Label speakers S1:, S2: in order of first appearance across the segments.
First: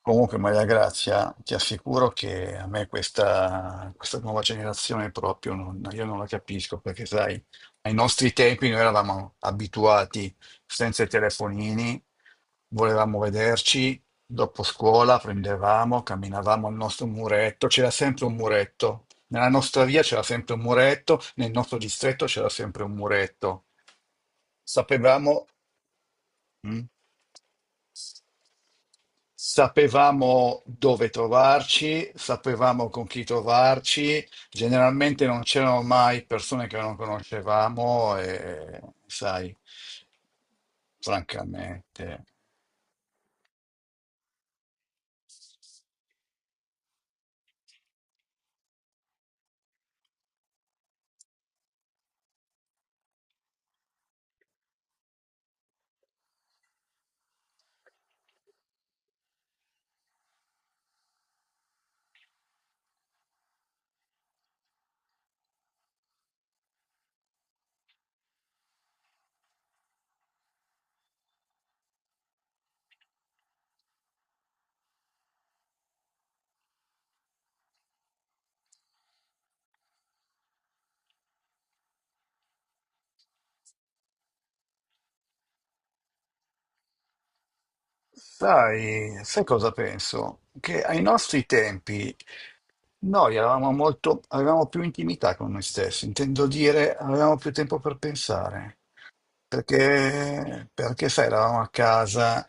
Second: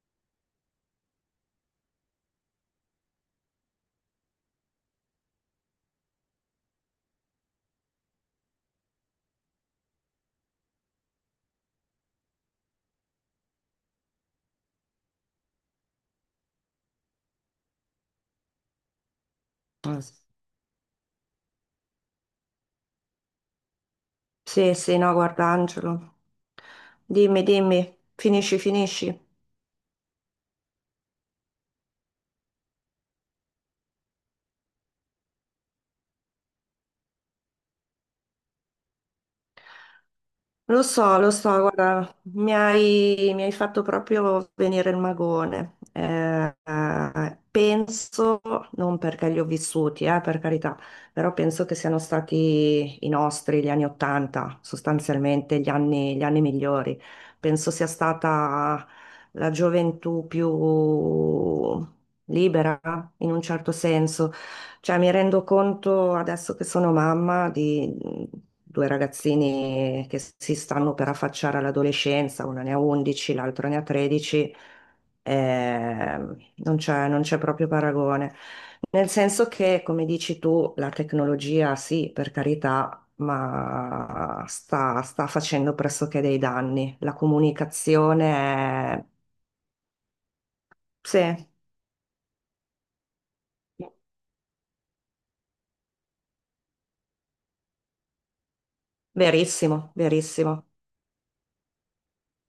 S1: Comunque, Maria Grazia, ti assicuro che a me questa nuova generazione proprio non, io non la capisco, perché sai, ai nostri tempi noi eravamo abituati senza i telefonini, volevamo vederci, dopo scuola prendevamo, camminavamo al nostro muretto, c'era sempre un muretto, nella nostra
S2: Mm.
S1: via c'era sempre un muretto, nel nostro distretto c'era sempre un muretto.
S2: Sì, sì, no, guarda
S1: Sapevamo.
S2: Angelo.
S1: Mm?
S2: Dimmi, dimmi, finisci, finisci.
S1: Sapevamo dove trovarci, sapevamo con chi trovarci, generalmente non c'erano mai persone che non conoscevamo e, sai,
S2: Lo so,
S1: francamente,
S2: guarda, mi hai fatto proprio venire il magone. Penso, non perché li ho vissuti, per carità, però penso che siano stati i nostri, gli anni Ottanta, sostanzialmente gli anni migliori. Penso sia stata la gioventù più libera, in un certo senso. Cioè, mi rendo conto adesso che sono mamma di due ragazzini che si stanno per affacciare all'adolescenza, una ne ha 11, l'altro ne ha 13. Non c'è proprio paragone. Nel senso che, come dici tu, la tecnologia sì, per carità, ma sta facendo pressoché dei danni. La comunicazione è.
S1: sai cosa penso? Che ai nostri
S2: Sì,
S1: tempi noi eravamo molto, avevamo più intimità con noi stessi, intendo dire, avevamo più tempo per pensare.
S2: verissimo, verissimo.
S1: Perché sai, eravamo a casa,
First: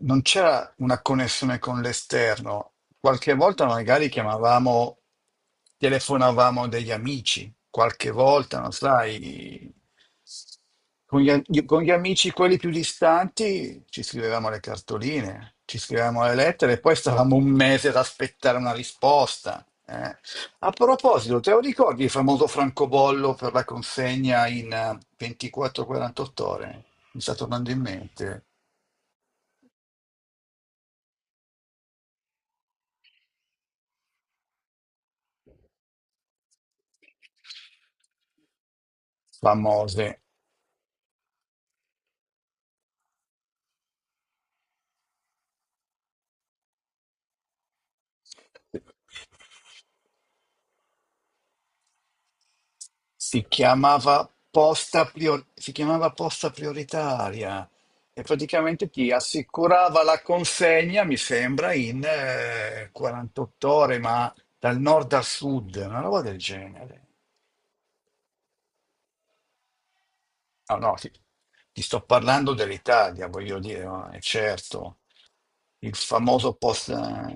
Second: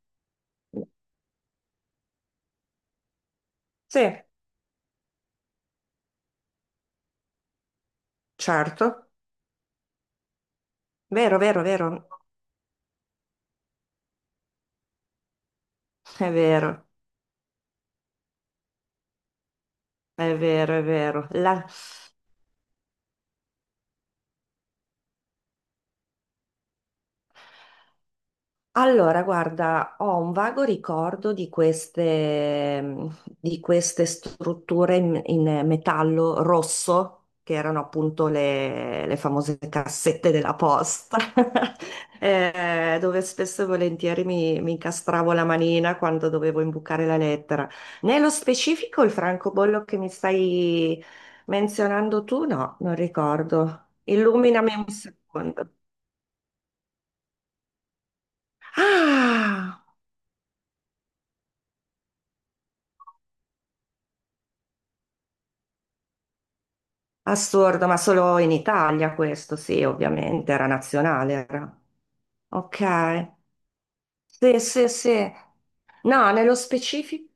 S1: non c'era una connessione con l'esterno. Qualche volta
S2: Sì,
S1: magari chiamavamo, telefonavamo degli amici, qualche volta, non
S2: certo.
S1: sai,
S2: Vero, vero,
S1: con
S2: vero,
S1: gli amici quelli più distanti ci scrivevamo le cartoline, ci scrivevamo
S2: è
S1: le lettere e
S2: vero,
S1: poi stavamo un mese ad aspettare una risposta. Eh.
S2: è
S1: A
S2: vero, è vero.
S1: proposito, te lo ricordi il famoso francobollo per la consegna in 24-48 ore? Mi sta tornando in mente.
S2: Allora, guarda, ho un vago ricordo di queste strutture in metallo rosso, che erano appunto le famose
S1: Famose.
S2: cassette della posta, dove spesso e volentieri mi incastravo la manina quando dovevo imbucare la lettera. Nello specifico il francobollo che mi stai menzionando tu, no, non
S1: Si
S2: ricordo.
S1: chiamava
S2: Illuminami un
S1: posta prior-
S2: secondo.
S1: si chiamava posta prioritaria e praticamente ti
S2: Ah!
S1: assicurava la consegna, mi sembra, in 48 ore, ma dal nord al sud, una roba del genere.
S2: Assurdo, ma solo in Italia questo, sì, ovviamente, era
S1: No, no, ti,
S2: nazionale, era.
S1: ti sto parlando dell'Italia,
S2: Ok.
S1: voglio dire, ma è
S2: Sì, sì,
S1: certo,
S2: sì.
S1: il
S2: No,
S1: famoso
S2: nello
S1: post.
S2: specifico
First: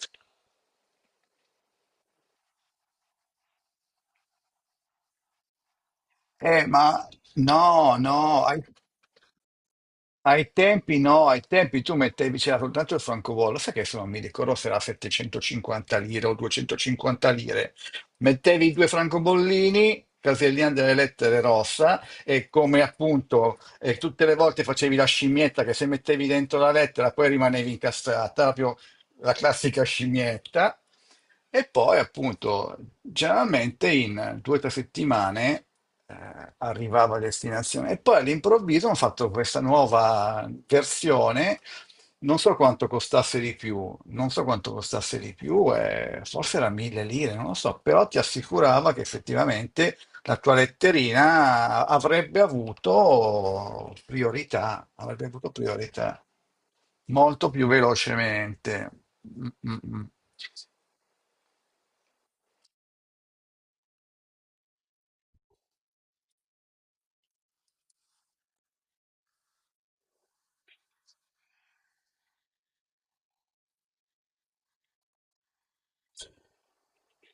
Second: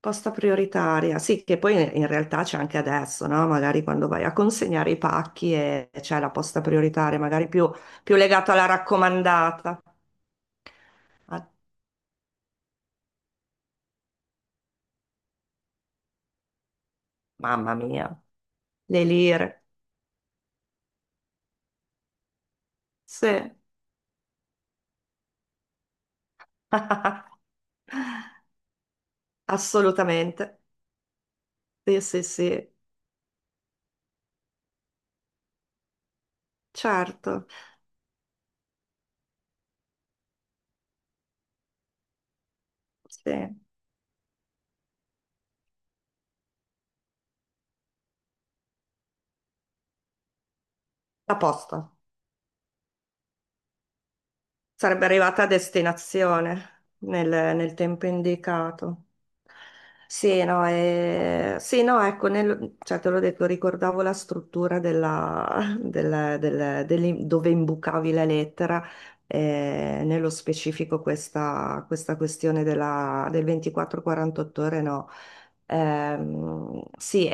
S2: posta prioritaria, sì, che poi in realtà c'è anche adesso, no? Magari quando vai a consegnare i pacchi e c'è la posta
S1: Eh, ma
S2: prioritaria, magari più,
S1: no,
S2: più
S1: no,
S2: legata
S1: ai,
S2: alla raccomandata.
S1: ai tempi no, ai
S2: Ah,
S1: tempi tu mettevi, c'era soltanto il francobollo, sai che se non mi ricordo se era 750 lire o 250 lire,
S2: mamma mia,
S1: mettevi i due
S2: le lire.
S1: francobollini, casellina delle lettere rossa, e come
S2: Sì,
S1: appunto tutte le volte facevi la scimmietta che se mettevi dentro la lettera poi rimanevi incastrata, proprio la classica
S2: assolutamente.
S1: scimmietta, e poi
S2: Sì, sì, sì,
S1: appunto generalmente in 2 o 3 settimane arrivava a
S2: certo.
S1: destinazione. E poi all'improvviso hanno fatto questa nuova versione, non so quanto
S2: Sì.
S1: costasse di più, non so quanto costasse di più, forse era mille lire, non lo so, però ti assicurava che effettivamente la tua
S2: La posta.
S1: letterina avrebbe avuto priorità,
S2: Sarebbe
S1: avrebbe
S2: arrivata a
S1: avuto priorità.
S2: destinazione
S1: Molto
S2: nel,
S1: più
S2: nel tempo
S1: velocemente.
S2: indicato.
S1: Mm, mm, mm.
S2: Sì, no, sì, no, ecco, cioè, te l'ho detto, ricordavo la struttura della, del- del- dell'im- dove imbucavi la lettera. Nello specifico questa, questione del 24-48 ore, no. Sì.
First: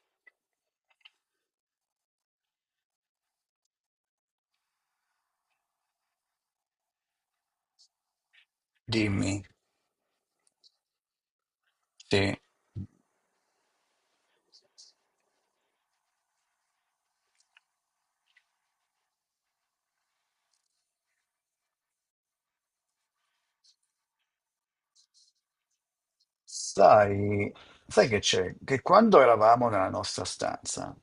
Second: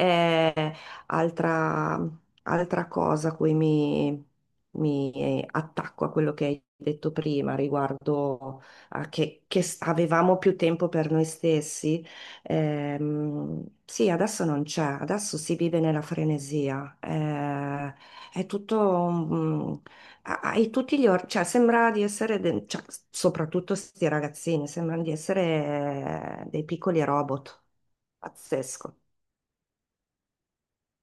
S2: Altra, altra cosa a cui mi attacco a quello che hai detto prima riguardo a
S1: Dimmi,
S2: avevamo più tempo per noi stessi,
S1: sì.
S2: sì, adesso non c'è, adesso si vive nella frenesia, è tutto, hai cioè sembra di essere, cioè, soprattutto questi ragazzini, sembrano di essere dei piccoli
S1: Sai,
S2: robot,
S1: sai che c'è? Che
S2: pazzesco.
S1: quando eravamo nella nostra stanza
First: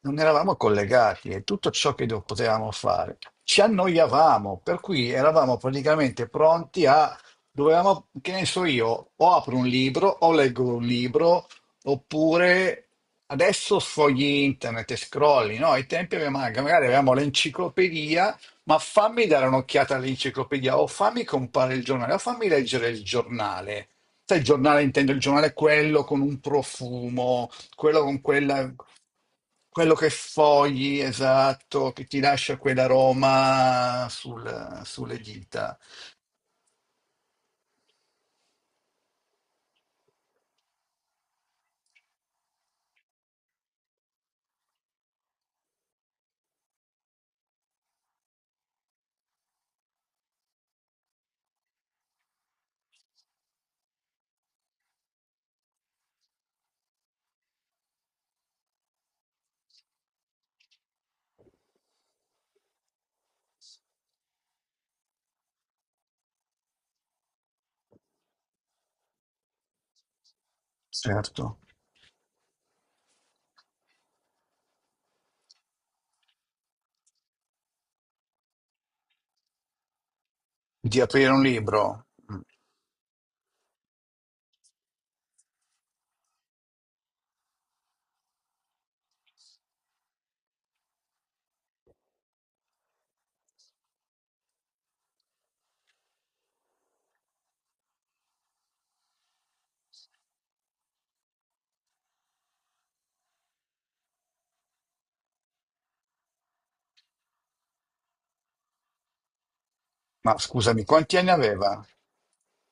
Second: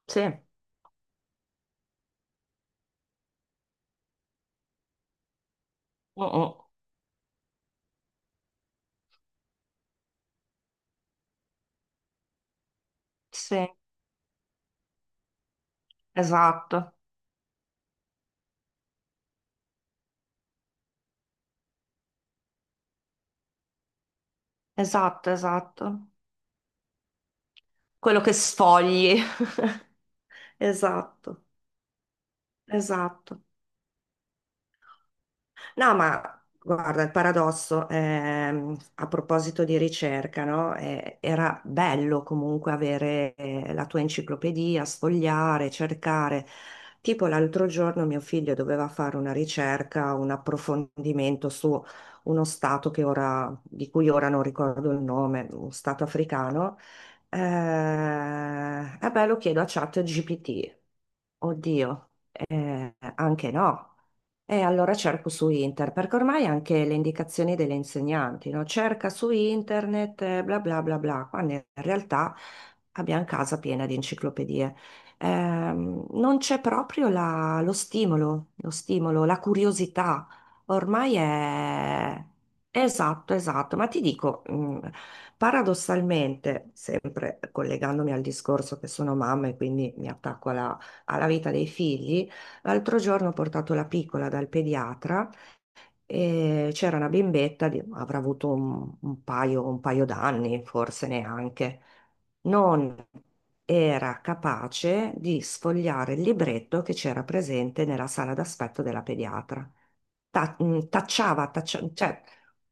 S1: non
S2: Sì. Oh,
S1: eravamo collegati e tutto ciò che potevamo fare ci annoiavamo, per cui eravamo praticamente
S2: oh.
S1: pronti a, dovevamo, che ne so io, o apro un libro o leggo un libro, oppure
S2: Sì.
S1: adesso sfogli internet e scrolli, no? Ai tempi avevamo-
S2: Esatto,
S1: magari avevamo l'enciclopedia ma fammi dare un'occhiata all'enciclopedia, o fammi compare il giornale, o fammi leggere il giornale. Sai, il giornale intendo il
S2: esatto,
S1: giornale quello
S2: esatto.
S1: con un profumo, quello
S2: Quello
S1: con
S2: che
S1: quella,
S2: sfogli.
S1: quello che fogli,
S2: Esatto,
S1: esatto, che ti lascia
S2: esatto.
S1: quell'aroma sulle dita.
S2: No, ma guarda, il paradosso, a proposito di ricerca, no? Era bello comunque avere la tua enciclopedia, sfogliare, cercare. Tipo l'altro giorno mio figlio doveva fare una ricerca, un approfondimento su uno stato che di cui ora non ricordo il nome, un stato africano. Eh, eh beh, lo chiedo a ChatGPT. Oddio, anche no. E allora cerco su internet, perché ormai anche le indicazioni delle insegnanti, no? Cerca su internet, bla bla bla bla, quando
S1: Certo.
S2: in realtà abbiamo casa piena di enciclopedie. Non c'è proprio lo stimolo, la curiosità.
S1: Di
S2: Ormai
S1: aprire un libro.
S2: è.
S1: Mm.
S2: Esatto, esatto, ma ti dico, paradossalmente, sempre collegandomi al discorso che sono mamma e quindi mi attacco alla vita dei figli. L'altro giorno ho portato la piccola dal pediatra e c'era una bimbetta, avrà avuto un paio d'anni, forse neanche. Non era capace di sfogliare il libretto che c'era presente nella sala d'aspetto della pediatra.
S1: Ma
S2: Ta-
S1: scusami,
S2: mh,
S1: quanti anni
S2: tacciava,
S1: aveva?
S2: cioè,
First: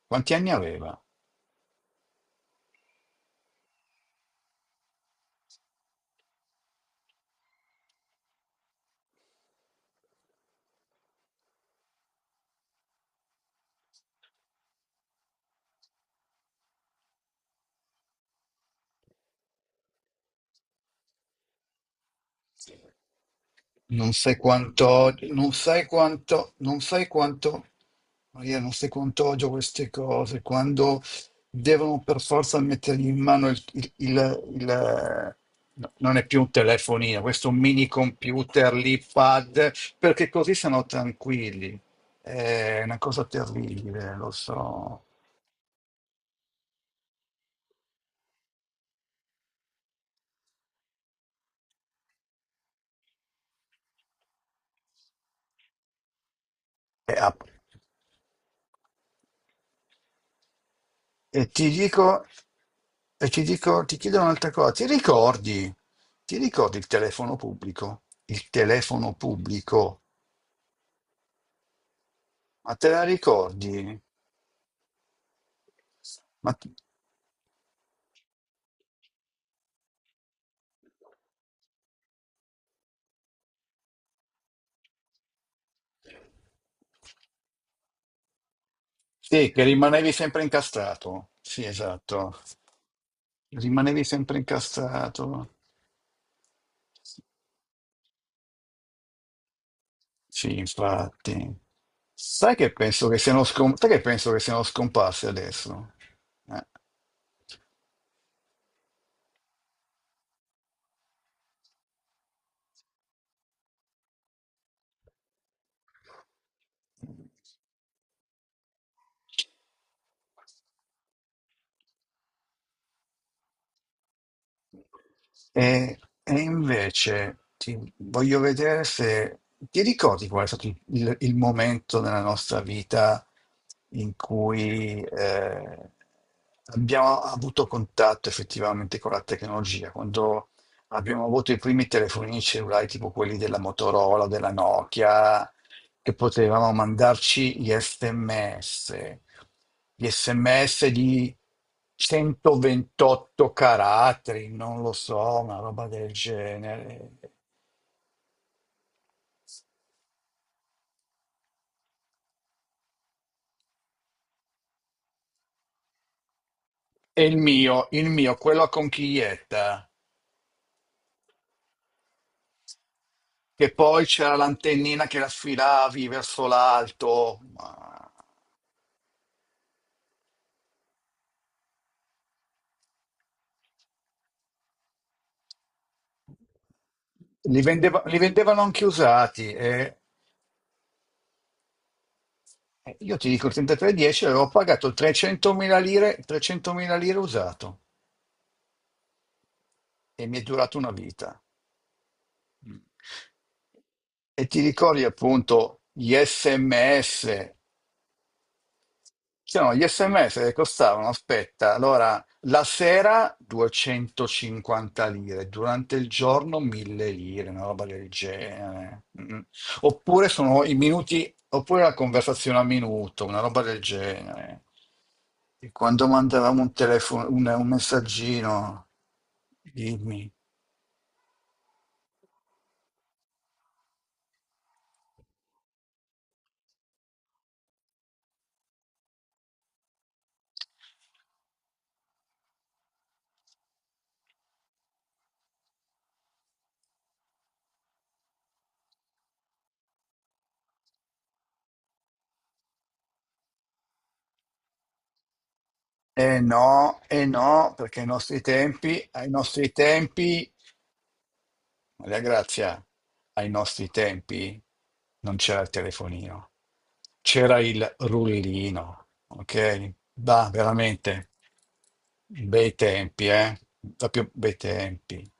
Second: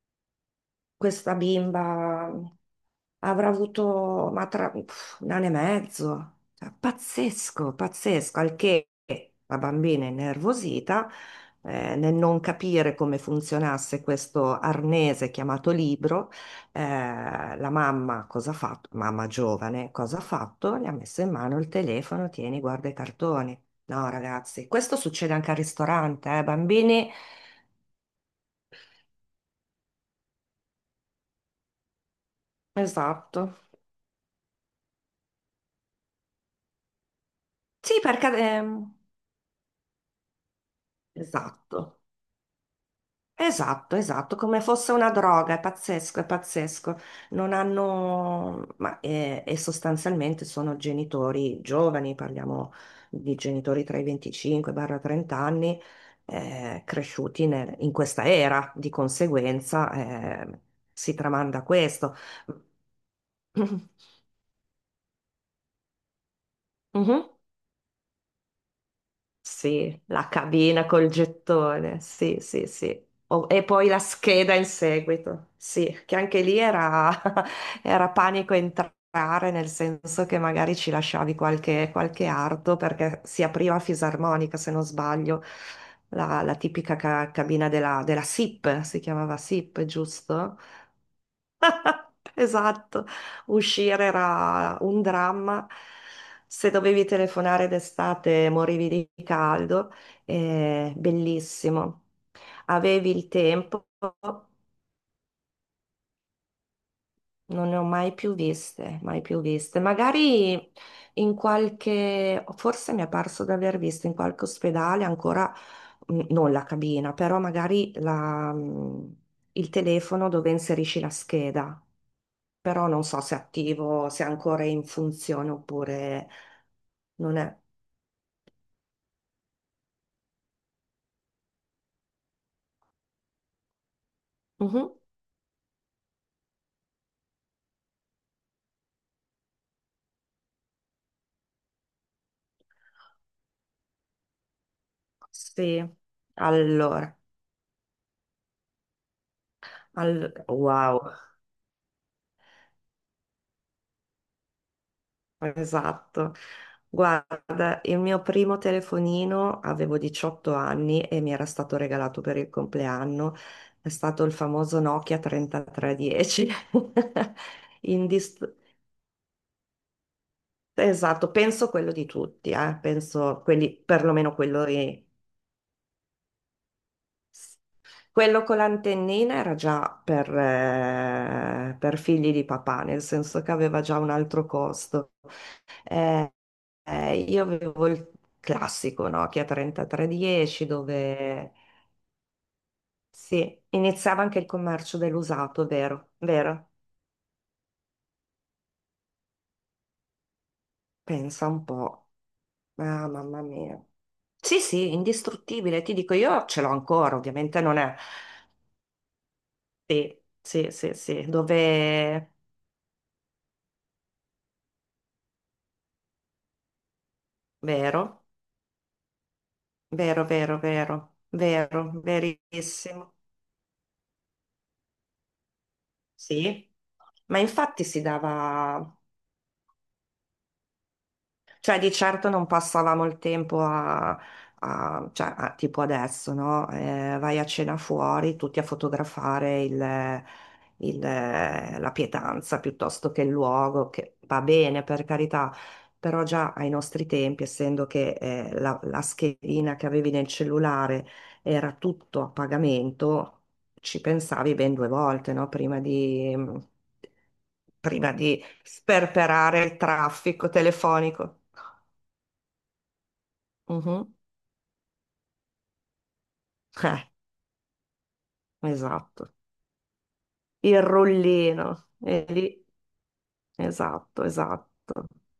S1: Quanti anni aveva?
S2: questa bimba avrà avuto un anno e mezzo. Cioè, pazzesco, pazzesco, al che la bambina innervosita, nel non capire come funzionasse questo arnese chiamato libro, la mamma cosa ha fatto? Mamma giovane, cosa ha fatto? Le ha messo in mano il telefono, tieni, guarda i cartoni. No,
S1: Non sai
S2: ragazzi,
S1: quanto
S2: questo
S1: odio,
S2: succede anche
S1: non
S2: al
S1: sai
S2: ristorante,
S1: quanto, non sai
S2: bambini.
S1: quanto, Maria, non sai quanto odio queste cose, quando devono per forza mettergli in mano
S2: Esatto.
S1: no, non è più un telefonino, questo mini
S2: Sì, perché...
S1: computer,
S2: ehm,
S1: l'iPad, perché così sono tranquilli.
S2: esatto.
S1: È una cosa
S2: Esatto,
S1: terribile, lo
S2: esatto, come fosse
S1: so.
S2: una droga, è pazzesco, è pazzesco. Non hanno, ma, e sostanzialmente sono genitori giovani, parliamo di genitori tra i 25-30 anni,
S1: È app.
S2: cresciuti in questa era, di conseguenza, si
S1: E
S2: tramanda
S1: ti
S2: questo.
S1: dico, e ti dico, ti chiedo un'altra cosa, ti ricordi il
S2: Mhm.
S1: telefono pubblico? Il telefono
S2: Sì,
S1: pubblico,
S2: la cabina col gettone, sì, sì,
S1: ma te la
S2: sì. E
S1: ricordi?
S2: poi la scheda in seguito, sì, che anche
S1: Ma
S2: lì
S1: t-
S2: era, era panico entrare, nel senso che magari ci lasciavi qualche arto perché si apriva a fisarmonica, se non sbaglio, la tipica cabina della SIP, si chiamava
S1: sì, che
S2: SIP,
S1: rimanevi sempre
S2: giusto?
S1: incastrato. Sì, esatto.
S2: Esatto,
S1: Rimanevi
S2: uscire
S1: sempre
S2: era un
S1: incastrato.
S2: dramma. Se dovevi telefonare d'estate morivi di caldo.
S1: Sì, infatti.
S2: Bellissimo.
S1: Sai che penso
S2: Avevi
S1: che
S2: il
S1: siano, scom-
S2: tempo,
S1: sai che penso che siano scomparse adesso? Eh.
S2: non ne ho mai più viste, mai più viste. Magari forse mi è parso di aver visto in qualche ospedale ancora, non la cabina, però magari il telefono dove inserisci la scheda. Però non so se è attivo, se è ancora in funzione
S1: E,
S2: oppure
S1: e
S2: non
S1: invece
S2: è.
S1: ti voglio vedere se ti ricordi qual è stato il momento nella nostra vita in
S2: Mhm.
S1: cui abbiamo avuto contatto effettivamente con la tecnologia, quando abbiamo avuto i primi telefonini cellulari tipo quelli della Motorola, della Nokia,
S2: Sì,
S1: che potevamo
S2: allora,
S1: mandarci gli sms
S2: wow,
S1: di 128 caratteri, non lo so, una roba del
S2: esatto.
S1: genere.
S2: Guarda, il mio primo telefonino avevo 18 anni e mi era stato regalato per il compleanno. È stato il famoso Nokia 3310.
S1: E il mio, il mio,
S2: Indist-
S1: quello a conchiglietta,
S2: Esatto, penso quello di tutti, penso
S1: che
S2: quelli,
S1: poi c'era
S2: perlomeno quello.
S1: l'antennina che la sfilavi verso l'alto. ma-
S2: Quello con l'antennina era già per figli di papà, nel senso che aveva già un altro costo. Eh, io
S1: Li,
S2: avevo
S1: vendeva-
S2: il
S1: li vendevano anche
S2: classico Nokia
S1: usati. E
S2: 3310 dove
S1: e io ti dico, il
S2: sì, iniziava
S1: 3310
S2: anche il
S1: avevo pagato
S2: commercio dell'usato,
S1: 300.000
S2: vero?
S1: lire,
S2: Vero?
S1: 300.000 lire usato. E mi è durato una vita.
S2: Pensa un po'.
S1: Mm.
S2: Ah, mamma mia.
S1: E ti
S2: Sì, sì,
S1: ricordi
S2: indistruttibile,
S1: appunto
S2: ti
S1: gli
S2: dico, io ce l'ho ancora,
S1: SMS?
S2: ovviamente non è.
S1: C'erano gli
S2: Sì,
S1: SMS che
S2: sì, sì,
S1: costavano,
S2: sì,
S1: aspetta, allora
S2: dove.
S1: la sera 250 lire, durante il giorno 1000 lire, una roba del
S2: Vero?
S1: genere. Mm.
S2: Vero,
S1: Oppure
S2: vero,
S1: sono i
S2: vero,
S1: minuti, oppure la
S2: vero,
S1: conversazione a
S2: verissimo.
S1: minuto, una roba del genere. E quando mandavamo
S2: Sì,
S1: un telefono,
S2: ma
S1: un
S2: infatti si
S1: messaggino,
S2: dava,
S1: dimmi.
S2: cioè, di certo non passavamo il tempo a, a- cioè, a- tipo adesso, no? Vai a cena fuori, tutti a fotografare la pietanza piuttosto che il luogo, che va bene per carità, però già ai nostri tempi, essendo che la schedina che avevi nel cellulare era tutto a pagamento, ci pensavi ben due volte, no? Prima di...
S1: No, eh no, perché
S2: prima di
S1: ai
S2: sperperare
S1: nostri
S2: il traffico
S1: tempi,
S2: telefonico.
S1: Maria Grazia, ai nostri
S2: Mhm.
S1: tempi non c'era il telefonino,
S2: Eh,
S1: c'era il rullino,
S2: esatto.
S1: ok? Bah,
S2: Il
S1: veramente,
S2: rullino. E lì,
S1: bei tempi, eh?
S2: esatto,
S1: Proprio bei
S2: esatto.
S1: tempi.